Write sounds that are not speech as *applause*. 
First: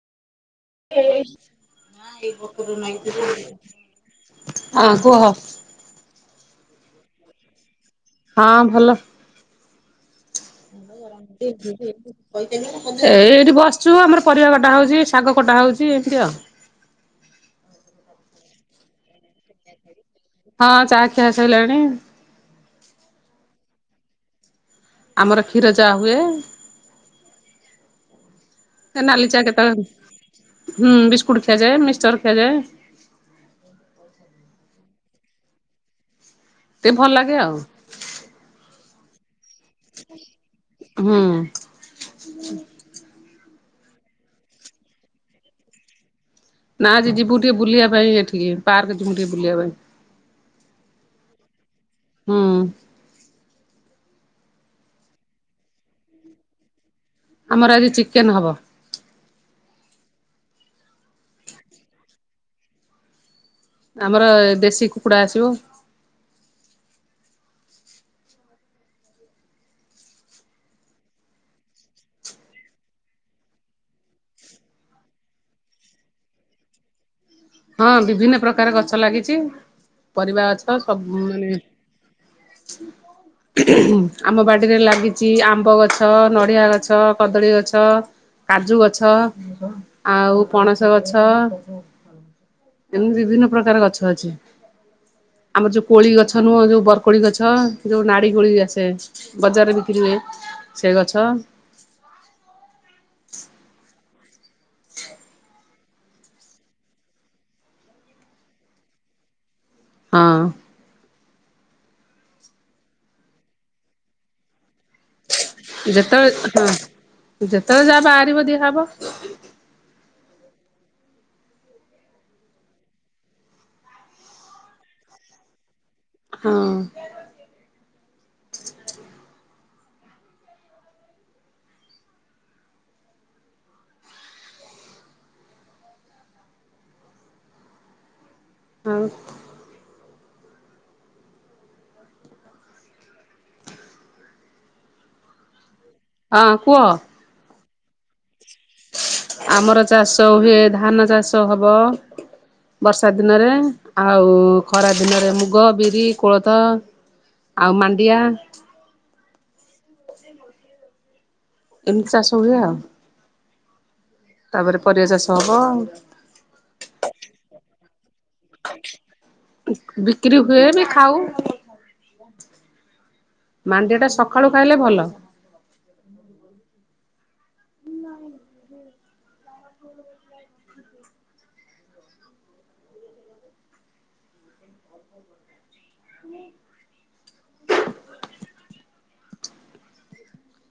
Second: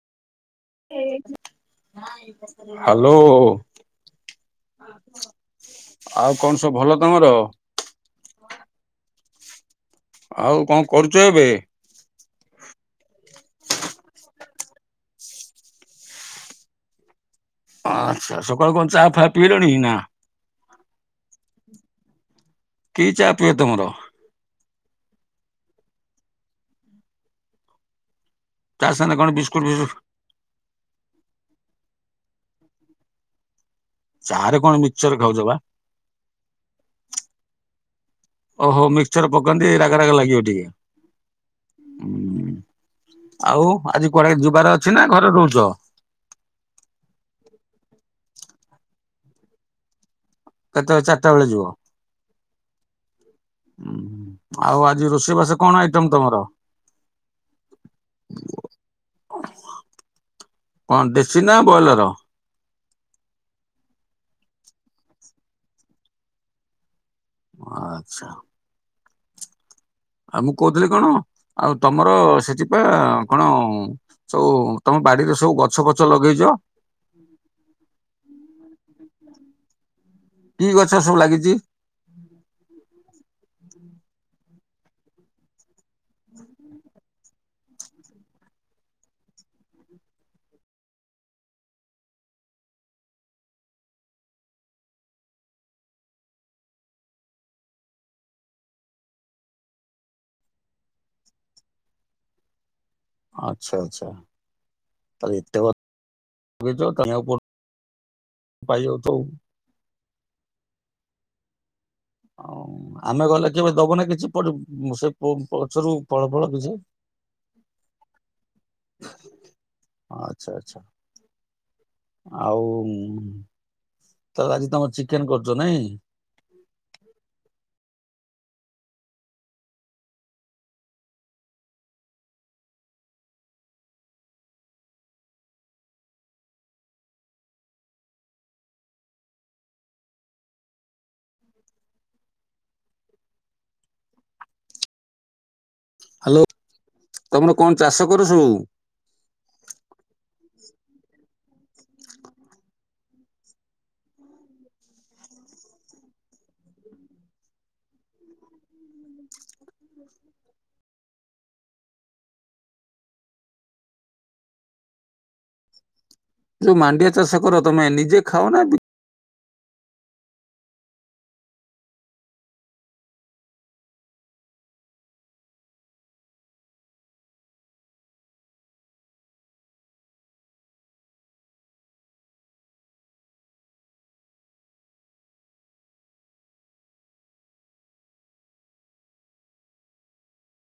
ହଁ କୁହ। ହ୍ୟାଲୋ। ଆଉ କଣ ସବୁ ଭଲ ତମର? ହଁ ଭଲ। ଆଉ କଣ କରୁଚ ଏବେ? ଏବେ ଏଇ ଏଇଠି ବସିଛୁ ଆମର ପରିବା କଟା ହଉଛି ଶାଗ କଟା ହଉଛି ଏମିତି ଆଉ। ଆଛା ସକାଳୁ କଣ ଚାହା ଫାହା ପିଇଲେଣି ନା। ହଁ ଚା ଖିଆସଇିଲାଣି। କି ଚା ପିଏ ତୁମର? ଆମର କ୍ଷୀର ଚାହା ହୁଏ। ଚା ସାଙ୍ଗରେ ନାଲି କଣ ଚା ବିସ୍କୁଟ କେତେ ଫିସ୍କୁଟ ହୁଁ ବିସ୍କୁଟ୍ ଖିଆଯାଏ ମିକସଚର ଖିଆଯାଏ। ଚା ରେ କଣ ମିକ୍ସଚର ଖାଉଛ ବା? ଟିକେ ଭଲ ଲାଗେ ଆଉ। ଓହୋ ମିକ୍ସର ପକାନ୍ତି ରାଗ ରାଗ ଲାଗିବ ଟିକେ। ହୁଁ ହୁଁ ଆଉ ଆଜି କୁଆଡେ ଯିବାର ଅଛି ନା ଘରେ ରହୁଛ? ନା ଆଜି ଯିବୁ ଟିକେ ବୁଲିବା ପାଇଁ ଏଠିକେ ପାର୍କ ଯିବୁ ଟିକେ ବୁଲିବା ପାଇଁ। କେତେବେଳେ ଚାରିଟା ବେଳେ ଯିବ। ହୁଁ। ଉଁ ଆଉ ଆଜି ରୋଷେଇବାସ କଣ ଆଇଟମ ତମର? ଆମର ଆଜି ଚିକେନ ହବ। କଣ ଦେଶୀ ନା ବଏଲର? ଆମର ଦେଶୀ କୁକୁଡ଼ା ଆସିବ। ଆଚ୍ଛା। ଆଉ ମୁଁ କହୁଥିଲି କଣ ଆଉ ତମର ସେଥିପାଇଁ କଣ ସବୁ ତମ ବାଡିରେ ସବୁ ଗଛ ଫଛ ଲଗେଇଛ। ହଁ ବିଭିନ୍ନ ପ୍ରକାର ଗଛ ଲାଗିଛି ପରିବା ଗଛ ସବୁ ମାନେ *unintelligible* ଆମ ବାଡ଼ିରେ ଲାଗିଛି ଆମ୍ବ ଗଛ, ନଡ଼ିଆ ଗଛ, କଦଳୀ ଗଛ କାଜୁ ଗଛ ଆଉ ପଣସ ଗଛ। ଏମିତି ବିଭିନ୍ନ ପ୍ରକାର ଗଛ ଅଛି। ଆମର ଯୋଉ କୋଳି ଗଛ ନୁହଁ ଯୋଉ ବରକୋଳି ଗଛ ଯୋଉ ନାଡି କୋଳି ଆସେ। ବଜାରରେ ବିକ୍ରି ହୁଏ ସେ ଗଛ। ଆଚ୍ଛା ଆଚ୍ଛା। ଆଉ ଏତେ ଗ ହୁଏ ତ *unintelligible* ପାଇବ ତ ହଁ। ହଉ ଆମେ ଗଲେ କେବେ ଦବୁନା କିଛି ପ ସେ ପ ଗଛରୁ ଫଳ ଯେତେବେଳେ ଫଳ କିଛି? ହଁ ଯେତେବେଳେ ଯାଆ ବାହାରିବ ଦିଆ ହବ। ଆଚ୍ଛା ଆଚ୍ଛା ଆଉ। ତାହେଲେ ଆଜି ତମର ଚିକେନ କରୁଚ ନାଇଁ। ହଁ ଆଉ ହ୍ୟାଲୋ ହଁ କୁହ। ତମର କଣ ଚାଷ କର ସବୁ। ଆମର ଚାଷ ହୁଏ ଧାନ ଚାଷ ହବ। ବର୍ଷା ଦିନରେ ଆଉ ଖରା ଦିନରେ ମୁଗ ବିରି କୋଳଥ। ଆଉ ମାଣ୍ଡିଆ ଏମିତି ଚାଷ ହୁଏ ଆଉ। ତାପରେ ପରିବା ଚାଷ ହବ। ଯୋଉ ମାଣ୍ଡିଆ ଚାଷ କର ତମେ ନିଜେ ଖାଅ ନା ବି। ବିକ୍ରି ହୁଏ ବି ଖାଉ ମାଣ୍ଡିଆଟା ସକାଳୁ ଖାଇଲେ ଭଲ ହ *inaudible* ଆଉ *inaudible* ହଁ *inaudible*